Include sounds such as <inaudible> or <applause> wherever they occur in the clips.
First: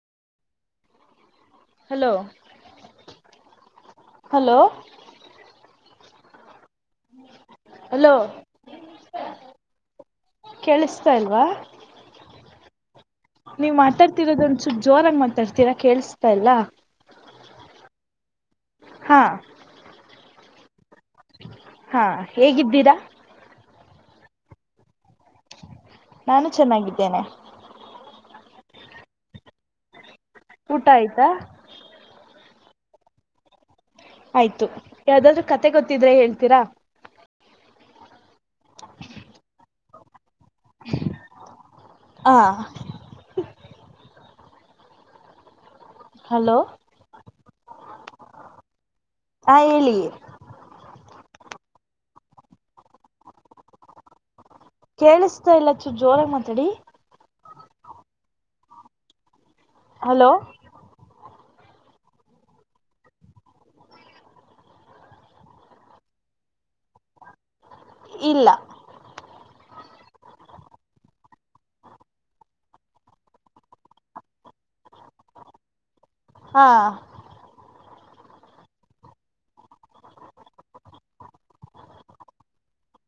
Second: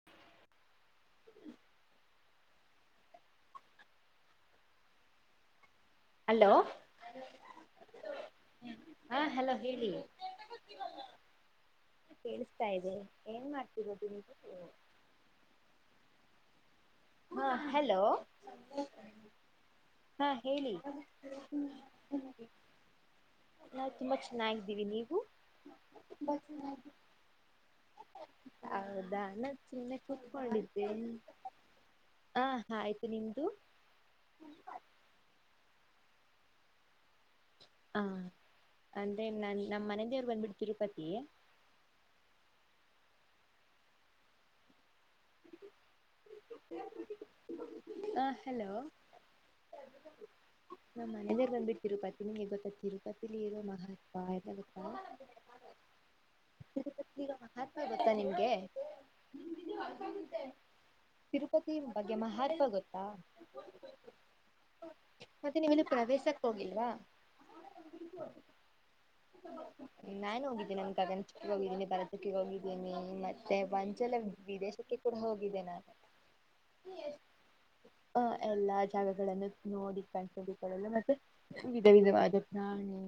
<inaudible> Hello hello. Hello hello ಹಾ hello ಹೇಳಿ ಕೇಳಿಸ್ತಾಯಿಲ್ವಾ. ಕೇಳಿಸ್ತಾ ಇದೆ ಏನ್ ಮಾಡ್ತಿರೋದು ನೀವು. ಮಾತಾಡ್ತಿರೋದ ಒಂದ್ ಸ್ವಲ್ಪ ಜೋರಾಗಿ ಮಾತಾಡ್ತೀರಾ ಕೇಳಿಸ್ತಾಯಿಲ್ಲ. ಹ ಹಲೋ. ಹಾ ಹಾ ಹೇಳಿ. ಹಾ ಹೇಗಿದ್ದೀರಾ ನಾವು ತುಂಬಾ ಚೆನ್ನಾಗಿದ್ದೀವಿ ನೀವು ನಾನು <unintelligible> ಚೆನ್ನಾಗಿದ್ದೇನೆ ಹೌದಾ ನಾ ಚುಮ್ನೆ ಕೂತ್ಕೊಂಡ್ ಊಟ ಇದ್ದೆ. ಆಯ್ತಾ ಹಾ ಆಯ್ತು ನಿಮ್ದು. ಆಯ್ತು ಯಾವ್ದಾದರು ಕತೆ ಗೊತ್ತಿದ್ರೆ ಹೇಳ್ತೀರಾ? ಹಾ ಅಂದ್ರೆ ನನ್ ನಮ್ಮ್ ಮನೆದೇವರು ಬಂದ್ಬಿಟ್ಟ ತಿರುಪತಿ. ಹಾ ಹಲೋ <inaudible> ಹಾ ಹೆಲೋ ಹಾ ಹೇಳಿ ನಮ್ಮ್ ಮನೆದೇವರ ಬಂದ್ಬಿಟ್ಟ ತಿರುಪತಿ ನಿಂಗೆ ಗೊತ್ತಾ ತಿರುಪತಿಲಿ ಇರೋ ಮಹತ್ವ ಇದೆ ಗೊತ್ತಾ? ಕೇಳಿಸ್ತಾ ಇಲ್ಲ ಚೂ ಜೋರಾಗ ಮಾತಾಡಿ ಈಗ ಮಹಾತ್ಮ ಗೊತ್ತಾ ನಿಮ್ಗೆ ಹಲೋ ತಿರುಪತಿ ಬಗ್ಗೆ ಮಹತ್ವ ಗೊತ್ತಾ? ಮತ್ತೆ ನೀವುನ್ನು ಪ್ರವೇಶಕ್ ಹೋಗಿಲ್ವಾ? ಇಲ್ಲಾ <inaudible> ನಾನ್ ಹೋಗಿದ್ದೀನಿ ನಮ ಗಗನ ಚುಕ್ಕೆಗೆ ಹೋಗಿದ್ದೀನಿ ಭರತ ಚುಕ್ಕೆ ಗೆ ಹೋಗಿದ್ದೀನಿ ಮತ್ತೆ ಒಂಚೆಲ್ಲ ವಿದೇಶಕ್ಕೆ ಹೋಗಿದ್ದೆ ನಾನು ಹಾ ಆ ಎಲ್ಲಾ ಜಾಗಗಳನ್ನು ನೋಡಿ ಕಣ್ಣ ತುಂಬಿ ಕೊಳ್ಳಲು ಮತ್ತು ವಿಧ ವಿಧವಾದ ಪ್ರಾಣಿ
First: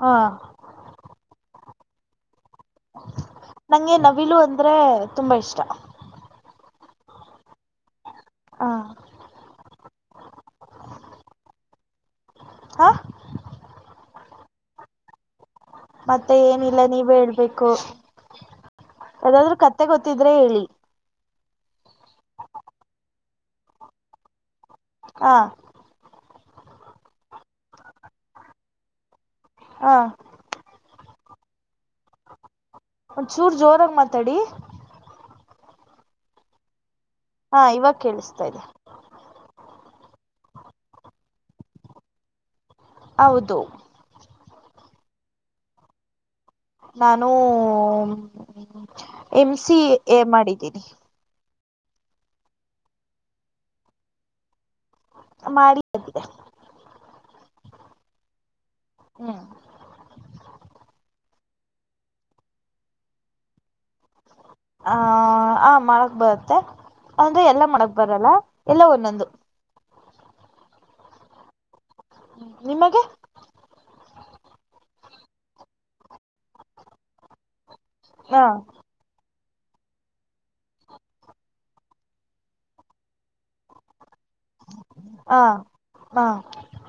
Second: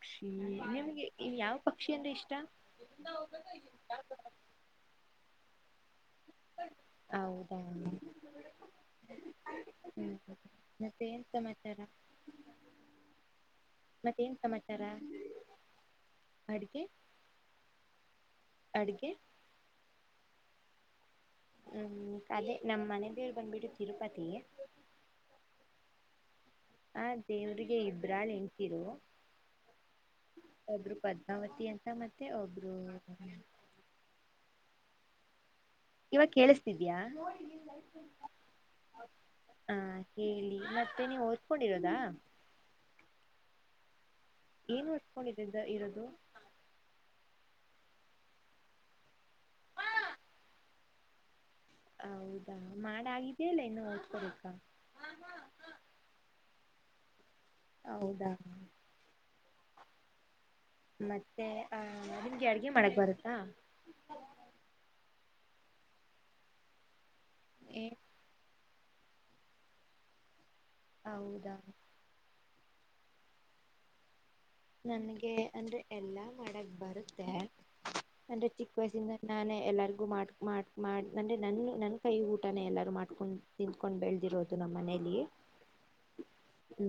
ಹಾ ನಿಮ್ಗೆ ಯಾವ ಪಕ್ಷಿ ಅಂದ್ರೆ ಇಷ್ಟ? ನಂಗೆ ನವಿಲು ಅಂದ್ರೆ ತುಂಬಾ ಇಷ್ಟ. <unintelligible> ಹೌದಾ... ಹಾ ಹ್ಮ್ ಮತ್ತೆ ಏನ್ ಸಮಾಚಾರ ಹಾ ಮತ್ತೇನ್ ಸಮಾಚಾರ ಮತ್ತೆ ಏನಿಲ್ಲ ಅಡ್ಗೆ ನೀವ ಹೇಳ್ಬೇಕು ಅಡ್ಗೆ <inaudible> ಯದಾದ್ರು ಕತ್ತೆ ಗೊತ್ತಿದ್ರೆ ಹೇಳಿ ಹ್ಮ್ ಹ್ಮ್ಮ್ ಅದೆ ನಮ್ಮ್ ಮನೆದೇವರ ಬಂದ್ಬಿಟ್ಟು ತಿರುಪತಿಗೆ ಹಾ ಆ ದೇವ್ರಿಗೆ ಇಬ್ರಾಳ್ ಹೆಂತಿರು ಹಾ ಒಬ್ಬರು ಪದ್ಮಾವತಿ ಅಂತಾ. ಮತ್ತೆ ಒಬ್ರು <unintelligible> ಒನ್ ಚೂರ್ ಜೋರಾಗ ಮಾತಾಡಿ ಇವಾಗ ಕೇಳಿಸತಿದ್ಯಾ ಹಾ ಇವಾಗ ಕೇಳಿಸ್ತಾ ಇದೆ <inaudible> ಹಾ ಹೇಳಿ ಮತ್ತೆ ನೀವು ಓದ್ಕೊಂಡಿರೋದಾ. ಹೌದು ಏನ್ ಓದಕೊಂಡ ಇರೋದು ನಾನು ಎಮ ಸಿ ಎ ಮಾಡಿದ್ದೀನಿ <inaudible> ಹೌದಾ ಮಾಡಾಗಿದೆಯಾ ಇಲ್ಲ ಇನ್ನು ಓದಕೊ ಬೇಕಾ ಮಾಡಿ <unintelligible> ಹೌದಾ ಹ್ಮ್ ಮತ್ತೆ ಆ ಓಕೆ ಅಡಗಿ ಮಾಡಕ್ ಬರುತ್ತಾ? <inaudible> ಹ ಆ ಮಾಡಕ್ ಬರುತ್ತೆ ಅಂದ್ರೆ ಎಲ್ಲಾ ಏ ಮಾಡಕ್ ಬರಲ್ಲ ಎಲ್ಲ ಒಂದೊಂದು. <inaudible> ಹೌದಾ? <inaudible> ನಿಮಗೆ? <inaudible> ನನಗೆ ಅಂದ್ರೆ ಎಲ್ಲಾ ಮಾಡಕ್ ಬರುತ್ತೆ ಹ ಅಂದ್ರೆ ಚಿ <inaudible> ವಯಸಿಂದ ನಾನೇ ಎಲ್ಲಾರಿಗೂ ಮಾಡ ಮಾಡ ಮಾಡತಾನೆ ನನ್ನ ನನ್ನ ಕೈ ಊಟನ ಎಲ್ಲಾರು ಮಾಡ್ಕೊಂಡ್ <inaudible> ತಿಂದಕೊಂಡ್ ಬೆಳದಿರೋದು ನಮ್ಮಮನೆಯಲ್ಲಿ <inaudible> ಆ ಹಾ <inaudible> ಹೂ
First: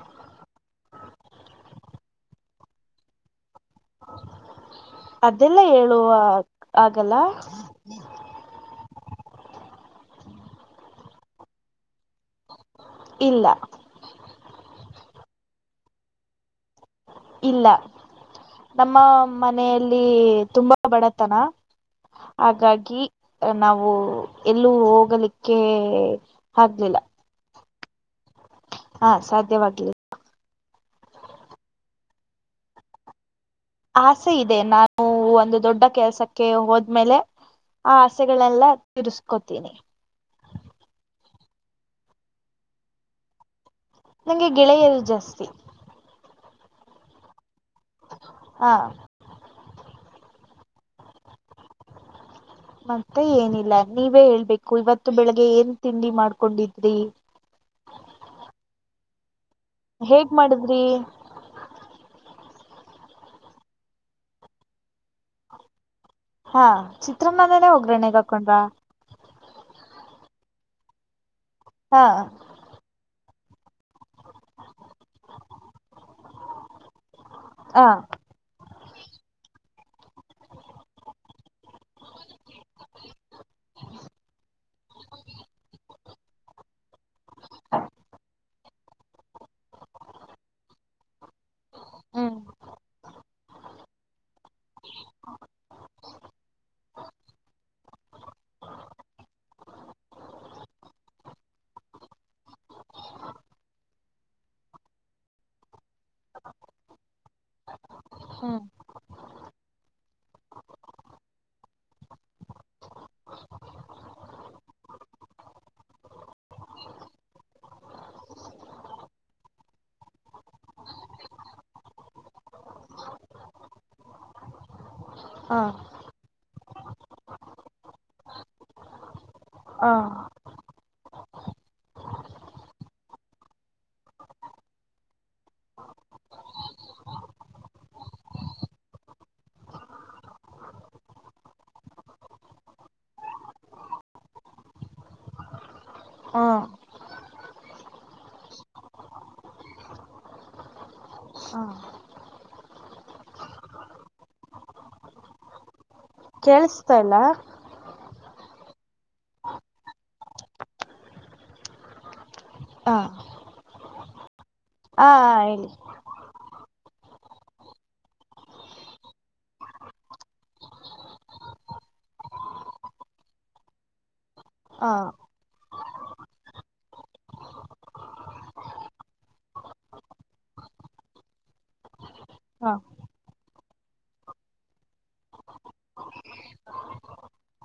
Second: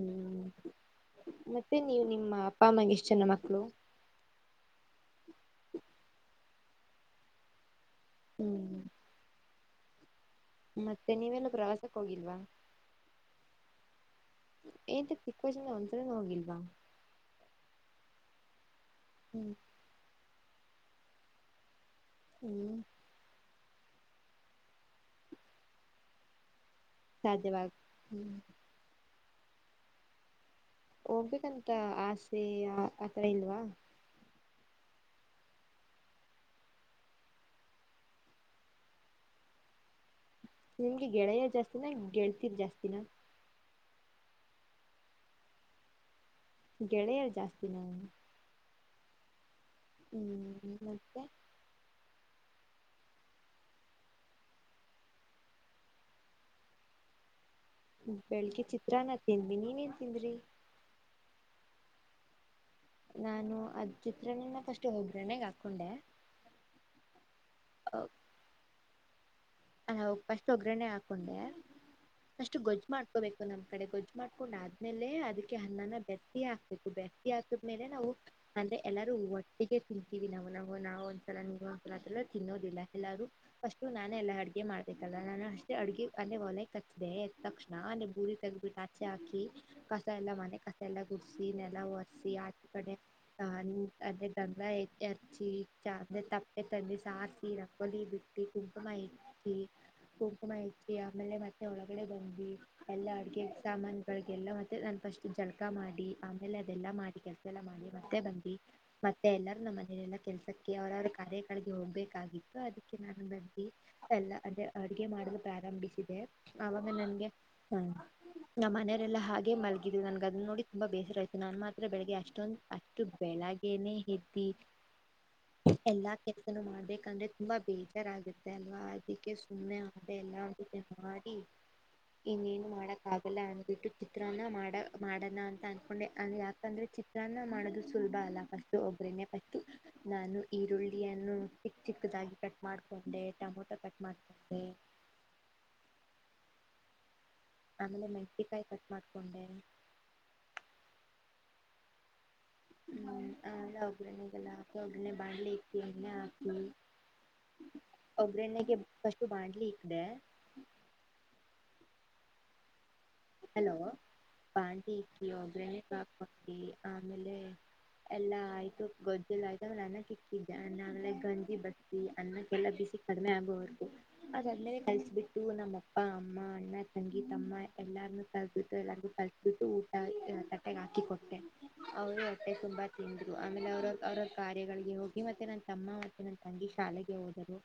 ಮತ್ತೆ ನೀ ನೀವು ನಿಮ್ಮ ಅಪ್ಪ ಅಮ್ಮಗೆ ಎಷ್ಟ ಜನ ಮಕ್ಕಳು? <inaudible> ಅದೆಲ್ಲ ಹೇಳುವ ಆಗಲ್ಲ? <inaudible> ಹೂ ಹೂ <inaudible> ಮತ್ತೆ ನೀವೆಲ್ಲ ಪ್ರವಾಸಕ್ಕೆ ಹೋಗಿಲ್ವಾ? <inaudible> ಇಲ್ಲಾ? <inaudible> ಏತಕ್ಕೇ ಸಿಕ್ವಜನ ಒನ್ ಸಲಾನೋ ಹೋಗಿಲ್ವಾ? <inaudible> ಇಲ್ಲಾ ನಮ್ಮ ಹ್ಮ್ ಮನೆಯಲ್ಲಿ ತುಂಬಾ ಬಡತನ <inaudible> ಹ್ಮ್ ಹಾಗಾಗಿ. <inaudible> ನಾವು ಎಲ್ಲೂ ಹೋಗಲಿಕ್ಕೆ ಆಗಲಿಲ್ಲ. <inaudible> ಸಾಧ್ಯವಾಗ ಹೂ <inaudible> ಹಾ ಸಾಧ್ಯವಾಗಲಿ. <inaudible> ಹೋಗ ಬೇಕಂತ ಆಸೆ ಆತರ ಇಲ್ವಾ? <inaudible> ಆಸೆ ಇದೆ ನಾನು ಒಂದು ದೊಡ್ಡ ಕೆಲ್ಸಕ್ಕೆ ಹೋದ್ಮೇಲೆ? <inaudible> ಆ ಆಸೆಗಳ ಎಲ್ಲಾ ತಿರಸ್ಕೋತೀನಿ. <inaudible> ನಿಮಗೆ ಗೆಳೆಯ ಜಾಸ್ತಿನಾ ಗೆಳತಿರ್ ಜಾಸ್ತಿನಾ? <inaudible> ನಂಗೆ ಗೆಳೆಯರು ಜಾಸ್ತಿ. <inaudible> ಗೆಳೆಯರ ಜಾಸ್ತಿ ನಾ? <inaudible> ಹಾ <inaudible> ಹೂ ಮತ್ತೆ? <inaudible> ಮತ್ತೆ ಏನಿಲ್ಲ ನೀವೇ ಹೇಳ್ಬೇಕು ಇವತ್ತು ಬೆಳಿಗ್ಗೆ ಏನ್ ತಿಂಡಿ ಮಾಡ್ಕೊಂಡಿದರಿ. <inaudible> ಬೆಳಿಗ್ಗೆ ಚಿತ್ರಾ ಅನ್ನ ತಿಂದಿವಿ ನೀನ ಏ <inaudible> ಹೇಗ್ ಮಾಡಿದರಿ. <inaudible> ನಾನು ಅದ ಚಿತ್ರ ಅನ್ನ ಫಸ್ಟ್ ಒಗರಣ್ಣೆಗ್ ಹಾಕೊಂಡೆ. <inaudible> ಹಾ ಚಿತ್ರಅನ್ನನೇನೆೇ ಒಗರಣ್ಣೆಗ್ ಹಾಕೊಂಡರಾ? <inaudible> ಹಾ ಫಸ್ಟ್ ಒಗರಣೇ ಹಾಕೊಂಡೆ. <inaudible> ಹಾ <inaudible> ಪಷ್ಟು ಗೊಜ್ಜು ಮಾಡ್ಕೋಬೇಕು ನಮ್ಮ ಕಡೆ ಗೊಜ್ಜ ಮಾಡಕೊಂಡು ಆದ್ಮೇಲೆ ಅದಕ್ಕೆ ಅನ್ನನ ಬೆತ್ತಿ ಹಾಕ್ಬೇಕು ಬೆ <inaudible> ಬೆತ್ತಿ ಹಾಕಿದ್ ಮೇಲೆ ಹಾ ನಾವು? <inaudible> ಅಂದ್ರೆ ಎಲ್ಲಾರೂ ಒಟ್ಟಿಗೆ ತಿಂತೀವಿ ನಾವ್ ನಾವವು ಒಂದ್ಸಲ ನಿವಒಂದ್ಸಲ ಅದೆಲ್ಲ ತಿನ್ನೋದಿಲ್ಲ ಎಲ್ಲಾರು <inaudible> ಪಷ್ಟು ನಾನೆ ಎಲ್ಲಾ ಅಡಗಿ <inaudible> ಅಡಗೆ ಮಾಡ್ಬೇಕಲ್ಲ ನಾನು ಅಷ್ಟೇ ಅಡಗೆ ಅಲ್ಲೇ ಒಲೆಗೆ ಕಚ್ಚಿದೆ ತಕ್ಷಣ ಅಲ್ಲೇ ಬೂದಿ ತಗಬಿಟ್ಟು ಆಚೆ ಹಾಕಿ. <inaudible> ಕಸ ಎಲ್ಲಾ ಮನೆ ಕಸ ಎಲ್ಲಾ ಗುಡಸಿ ನೆಲ ಒರೆಸಿ ಹ್ಮ್ ಆಚ ಕಡೆ. <inaudible> ಸಾನೀ ಅದೇ ಗಂಧ ಎಚ್ಚಿ ಚಾನಂದ ತಪ್ಪೆ ತದಿ ಸಾರಿಸಿ ರಂಗೋಲಿ ಬಿಟ್ಟ <inaudible> ಟ್ಟಿ ಕುಂಕಮಾ ಇಟ್ಟಿ. <inaudible> ಕುಂಕುಮ ಇತ್ವಿ ಆಮೇಲೆ ಮತ್ತೆ ಒಳಗಡೆ ಬಂದ್ವಿ ಎಲ್ಲಾ ಅಡಗೆ ಸಾಮಾನು <inaudible> ಬೆಳ್ಳಿಗೆ ಎಲ್ಲಾ ಒಂದೇ ನಾನ್ ಫಸ್ಟ್ ಜಳಕ ಮಾಡಿ ಆಮೇಲೆ ಅದೆಲ್ಲಾ ಮಾಡಿ ಕೆಲಸಾ ಎಲ್ಲಾ ಮಾಡಿ ಮತ್ತೆ ಬಂದಿ ಹ್ಮ್ <inaudible> ಮತ್ತೆ ಎಲ್ಲರೂ ನಮ್ಮ ಮನೇಲೀ ಎಲ್ಲಾ ಕೆಲಸಕ್ಕೆ ಅವರ ಅವರ ಕಾರ್ಯ ಗಳಿಗೆ ಹೋಗ್ಬೇಕಾಗಿತ್ತು ಅದಕ್ಕೆ ನಾನು ಬಂದಿವಿ. <inaudible> ಎಲ್ಲ ಅಂದ್ರೆ ಅಡುಗೆ ಮಾಡಲು ಪ್ರಾರಂಭಿಸಿದೆ ಆವಾಗ ನನ್ಗೆ ಹಾ ನಮ್ಮ ಮನೆಯರೆಲ್ಲ ಹಾಗೆ ಮಲಗಿದ್ ನನ್ಗೆ ಅದನ್ನ ನೋಡಿ ತುಂಬಾ ಬೇಸರ ಆಯ್ತ ನನ್ ಮಾತ್ರ ಬೆಳಗ್ಗೆಷ್ಟೊಂದು ಅಷ್ಟ ಇ ಬೆಳಗ್ಗೆಯೇ ಎದ್ದಿ ಹಾಂ ಎಲ್ಲಾ ಕೆಲಸನು ಮಾಡಬೇಕಂದ್ರೆ ತುಂಬಾ ಬೇಜಾರಾಗುತ್ತೆ ಅಲ್ವಾ ಅದಕ್ಕೆ ಸುಮ್ಮನೆ ಹಾ ಆದ ಎಲ್ಲ ಮಾಡಿ ಇನ್ನೇನು ಮಾಡಕ್ ಆಗಲ್ಲ ಅಂದ್ಬಿಟ್ಟು ಚಿತ್ರನ್ನ ಮಾಡ ಮಾಡೋಣ ಅಂತ ಅನ್ಕೊಂಡೆ ಅ ಯಾಕಂದ್ರೆ ಚಿತ್ರ ಸ್ನ ಮಾಡೋದು ಸುಲಭ ಅಲ್ಲ ಫಸ್ಟ್ ಒಬ್ರನೇ ಫಸ್ಟ್ ನಾನು ಈರುಳ್ಳಿಯನ್ನು ಚಿಕ್ ಚಿಕ್ಕದಾಗಿ ಕಟ್ ಮಾಡ್ಕೊಂಡೆ ಟೊಮೊಟೊ ಕಟ್ ಮಾಡ್ತೆ ಹಾ ಆಮೇಲೆ ಮೆಣಸಿಕಾಯಿ ಕಟ್ ಮಾಡ್ಕೊಂಡೆ ಹಾ ಹ್ಮ್ ಒಗ್ಗರಣಗೆಲ್ಲ ಹಾಕ ಒಗ್ಗನೆೆ ಬಾಣ್ಲಿ ಇಕಿ ಎಣ್ಣೆ ಹಾಕ ಕೇೇಳಿಸ್ತಾಇಲ್ಲಾ ಒಬ್ರಣ್ಣೆಗೆ ಫಸ್ಟು ಬಾಣ್ಲಿ ಇಕ್ದೆ ಹಾ ಹಲೋ ಬಾಂಡಿ ಹಾ ಇಕ್ಕಿ ಹೇಳಿ ಒಗರನೆಕ್ ಹಾಕಟ್ಟಿ ಆಮೇಲೆ ಎಲ್ಲಾ ಆಯ್ತು ಗೊಜ್ಜಲ್ಲ ಆಯ್ತಾಗ ಅನ್ನಕ್ಕೆ ಇಕ್ಕಿದ್ದೆ ಗಂಜಿ ಬ ಅನ್ನಕ್ಕೆಲ್ಲ ಬಿಸಿ ಕಡಿಮೆ ಆಗೋವರೇಗು ಅದಲ್ಲೇ ಹ ಕಲ್ಸಬಿಟ್ಟು ನಮ್ಮ ಅಪ್ಪ ಅಮ್ಮ ಅಣ್ಣ ತಂಗಿ ತಮ್ಮ ಎಲ್ಲಾರ್ನ್ನು ತಲ್ಬಿಟ್ಟು ಎಲ್ಲಾರ್ಗೂ ಕಲ್ಸ್ಬಿಟ್ಟು ಊಟ ತಟ್ಟೆಗೆ ಹಾಕಿ ಕೊಟ್ಟೆ ಅವರು ಹೋಟ್ಟೆ ಹ ತುಂಬಾ ತಿಂದ್ರು ಆಮೇಲೆ ಅವ್ರ ಅವ್ರ ಕಾರ್ಯಗಳಿಗೆ ಹೋಗಿ ಮತ್ತೆ ನನ್ ತಮ್ಮ ಮತ್ತೆ ನನ್ನ ತಂಗಿ ಶಾಲೆಗೆ ಹೋದರು.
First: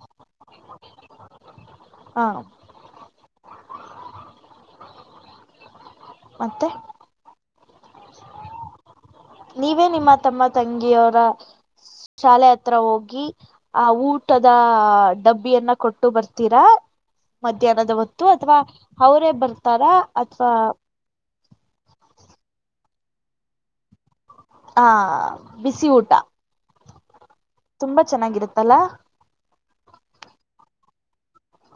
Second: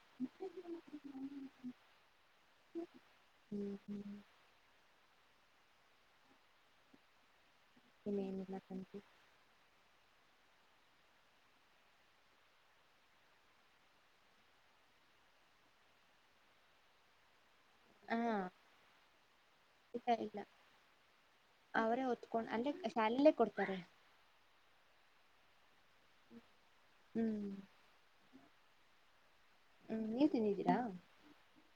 ಹಾ ಹ ಹ್ಞ ಹ್ಞ ಮೆ ನಿಮನುಲ್ಲತ <unintelligible> ನೀವೇ ನಿಮ್ಮ ತಮ್ಮ ತಂಗಿಯವರ ಶಾಲೆ ಹತ್ರ ಹೋಗಿ ಆ ಊಟದ ಡಬ್ಬಿಯನ್ನ ಕೊಟ್ಟು ಬರ್ತೀರಾ ಮಧ್ಯಾಹ್ನದ ಹೊತ್ತು ಹ ಅಥವಾ ಅವರೇ ಬರ್ತಾರಾ ಇಲ್ಲ ಇಲ್ಲ ಅಥವಾ ಅವರೇ ಹೊತ್ಕೊಂಡ್ ಅಲ್ಲಿೇ ಶಾಲಲ್ಲೇ ಕೊಡ್ತಾರೆ ಹ ಬಿಸಿ ಊಟಾ ಹ್ಮ್ ತುಂಬಾ ಚೆನ್ನಾಗಿರುತ್ತಲ್ಲಾ ಹ್ಮ್ ನೀವು ತಿಂದಿದ್ದೀರಾ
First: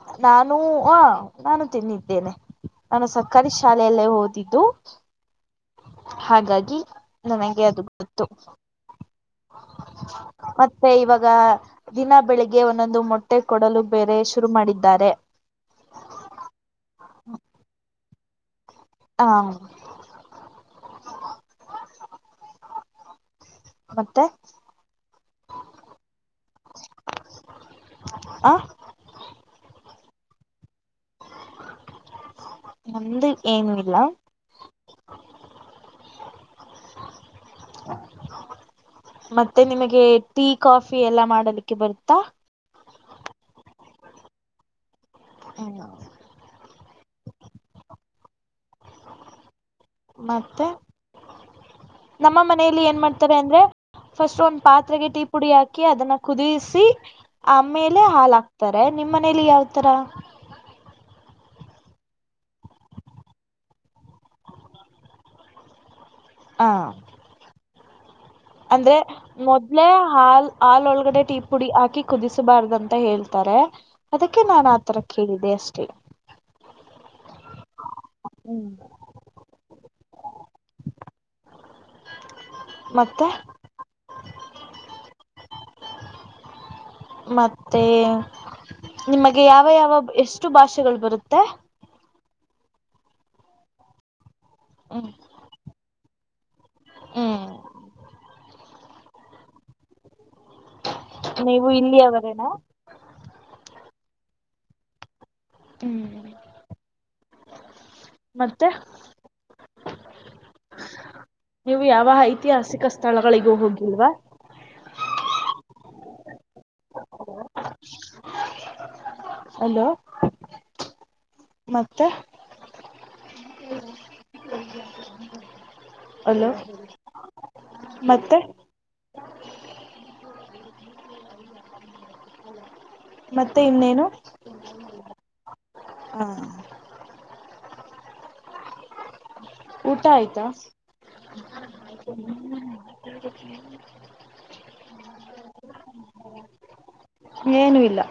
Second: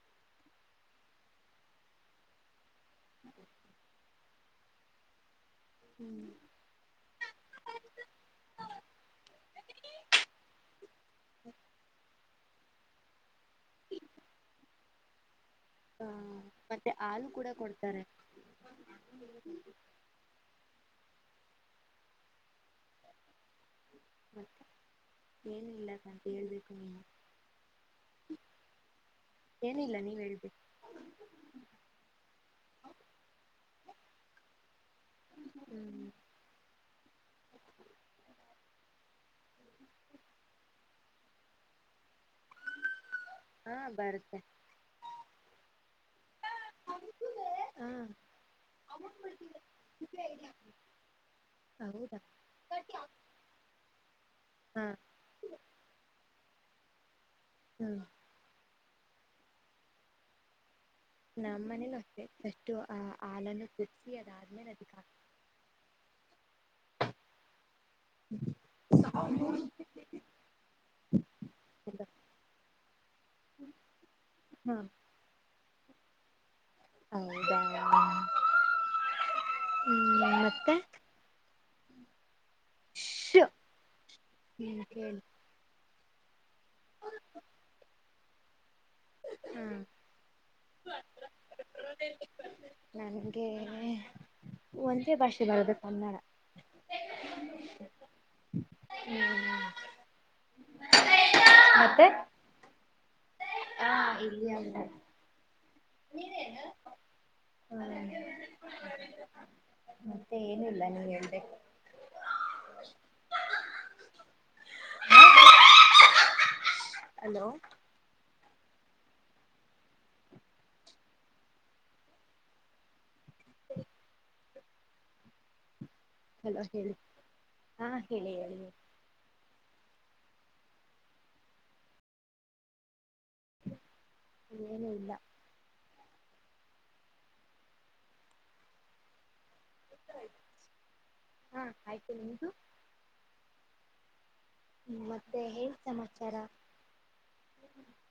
ಹಾ ನಾನು ಆ ನಾನು ತಿನ್ನಿದ್ದೇನೆ ನಾನು ಸರ್ಕಾರಿ ಶಾಲೆಯಲ್ಲೇ ಓದಿದ್ದು ಹಾಗಾಗಿ ನನಗೆ ಅದು ಗೊತ್ತು ಮತ್ತೆ ಇವಾಗ ದಿನ ಬೆಳಿಗ್ಗೆ ಒಂದೊಂದು ಮೊಟ್ಟೆ ಮೊಟ್ಟೆ ಕೊಡಲು ಬೇರೆ ಶುರು ಮಾಡಿದ್ದಾರೆ ಹ ಮತ್ತೆ ಹಾಲು ಕೂಡ ಕೊಡ್ತಾರೆ ಹಾ ಮತ್ತೆ ಏನಿಲ್ಲಾ ಹೇಳ್ಬೇಕು ನೀವೇ ಆ ಏನಿಲ್ಲ ನೀವ್ ಹೇಳ್ಬೇಕು ನಮ್ದು ಏನು ಇಲ್ಲ ಹ್ಮ್ <inaudible> ಮತ್ತೆ ನಿಮಗೆ ಟೀ ಕಾಫಿ ಎಲ್ಲ ಮಾಡದಕ್ಕೆ ಬರುತ್ತಾ? <inaudible> ಹಾ ಬರುತ್ತೆ <inaudible> <unintelligible> ಹಾ ಮತ್ತೆ ಹೌದಾ <inaudible> ನಮ್ಮ ಮನೆಯಲ್ಲಿ ಏನ್ ಮಾಡ್ತಾರೆ ಅಂದ್ರೆ ಫಸ್ಟ್ ಒಂದು ಹಾ ಪಾತ್ರೆಗೆ ಟೀ ಪುಡಿ ಹಾಕಿ ಅದನ್ನ ಕುದಿಸಿ ಹ್ಮ್ ಆಮೇಲೆ ಹಾಲ ಹಾಕ್ತ ತಾರೆ ನಿಮ್ಮ್ ಮನೇಲಿ ಯಾವ ತರ ನಮ್ಮ ಮನೇಲ ಅಷ್ಟೆ ಪಸ್ಟು ಹಾಲನ್ನು ಕುದಸಿ ಅದಾದ್ಮೇಲೆ ಅದಕ್ಕಾಕ್ತದೆ. ಹಾ ಅಂದ್ರೆ ಹಾಕ್ತಾರೆ ಮೊದ್ಲೆೇ ಹಾಲ್ ಹಾಲ ಒಳಗಡೆ ಟೀ ಪುಡಿ ಹಾಕಿ ಕುದಿಸಬಾರ್ದಂತ ಹೇಳ್ತಾರೆ ಅದಕ್ಕೆ ನಾನ ಹಾ ಆತರ ಕೇಳಿದೆ ಅಷ್ಟೇ. ಹೌದಾ <unintelligible> ಮತ್ತೆ ಮತ್ತೆ ಶು ಹ್ಮ್ ಹೇಳಿ <inaudible> ಮತ್ತೆ ನಿಮಗೆ ಹಾ ಯಾವ ಯಾವ ಎಷ್ಟು ಭಾಷೆಗಳು ಬರುತ್ತೆ <unintelligible> ನನ್ಗೆ <inaudible> ಹ್ಮ್ ಒಂದೇ ಭಾಷೆ ಯಾವದಕ್ಕಒಂದರ ಹ್ಮ್ ಹ್ಮ್ ನೀವು ಇಲ್ಲಿಯ ಮತ್ತೆ ಅವರೇನ? ಹಾ ಇಲ್ಲಿ ಅಲ್ಲಿ ಹ್ಮ್ ನೀನೇನ್ <unintelligible> ಮತ್ತೆ ಹಾ ಮತ್ತೆ ಏನು ಇಲ್ಲ ನೀವ್ ಹೇಳ್ಬೇಕು <inaudible> ನೀವು ಯಾವ ಐತಿಹಾಸಿಕ ಸ್ಥಳಗಳಿಗೂ ಹೋಗಿಲ್ವಾ? <unintelligible> ಹಲೋ ಹಲೋ <inaudible> ಮತ್ತೆ <inaudible> <unintelligible> ಅಲೋ ಹಾ ಹೇಳಿ ಹಾ ಹೇಳಿ ಮತ್ತೆ ಹೇಳಿ ಮತ್ತೆ ಇನ್ನೇನು ಏನು ಇಲ್ಲ <unintelligible> ಹ್ಮ್ಮ್ ಊಟ ಆಯ್ತಾ ಹಾ ಆಯ್ತು ನಿಮ್ದು <unintelligible> ಮತ್ತೆ ಹೇನ್ ಸಮಾಚಾರ ಏನು ಇಲ್ಲ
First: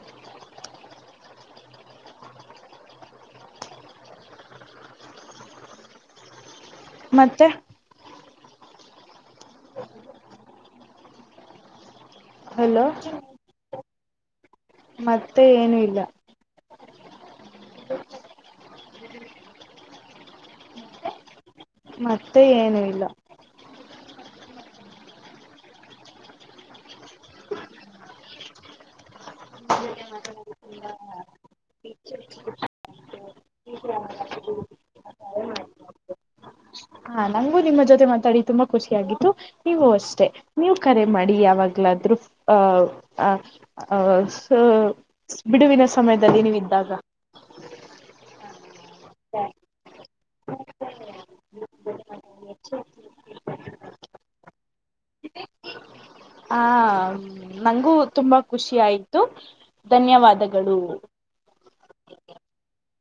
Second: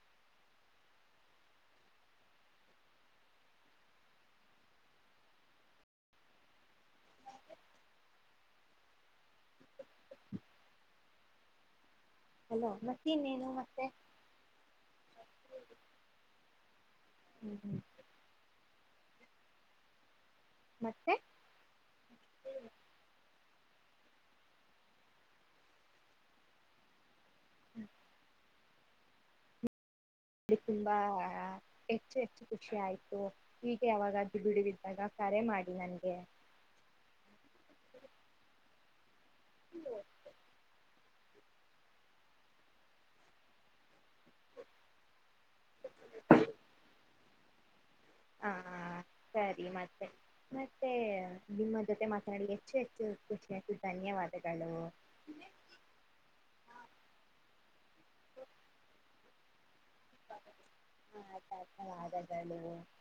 ಮತ್ತೆ <unintelligible> ಹಲೋ ಮತ್ತೆ ಇನ್ನೇನು ಮತ್ತೆ ಮತ್ತೆ ಏನು ಇಲ್ಲ ಹ್ಮ್ ಹ್ಮ್ ಮತ್ತೆ ಮತ್ತೆ ಏನು ಇಲ್ಲ <inaudible> ಅಲ್ಲಿ ತುಂಬಾ ಹೆಚ್ಚು ಹೆಚ್ಚು ಖುಷಿ ಆಯ್ತು. ಈಗೆ ಯಾವಾಗ ಆದ್ರೂ ಬಿಡು ಇದ್ದಾಗ ಕರೆ ಮಾಡಿ ನಂಗೆ. ಹಾ ನಂಗೂ ನಿಮ್ಮ ಜೊತೆ ಮಾತಾಡಿ ತುಂಬಾ ಖುಷಿಯಾಗಿತ್ತು ನೀವು ಅಷ್ಟೆ ನೀವು ಕರೆ ಮಾಡಿ ಯಾವಾಗ್ಲಾದ್ರು ಅ ಆ ಅ ಸೋ ಬಿಡುವಿನ ಸಮಯದಲ್ಲಿ ನೀವ್ ಇದ್ದಾಗ. ಹಾ ಹಾ ಸರಿ ಮತ್ತೆ ಮತ್ತೆ ನಿಮ್ಮ ಜೊತೆ ಮಾತನಾಡಿ ಹೆಚ್ಚು ಹೆಚ್ಚು ಖುಷಿ ಆಯ್ತು ಧನ್ಯವಾದಗಳು. ಆ ನಂಗೂ ತುಂಬಾ ಖುಷಿ ಆಯ್ತು ಧನ್ಯವಾದಗಳು. ಹ ಆಯ್ತ್ ಆಯ್ತ್ <unintelligible>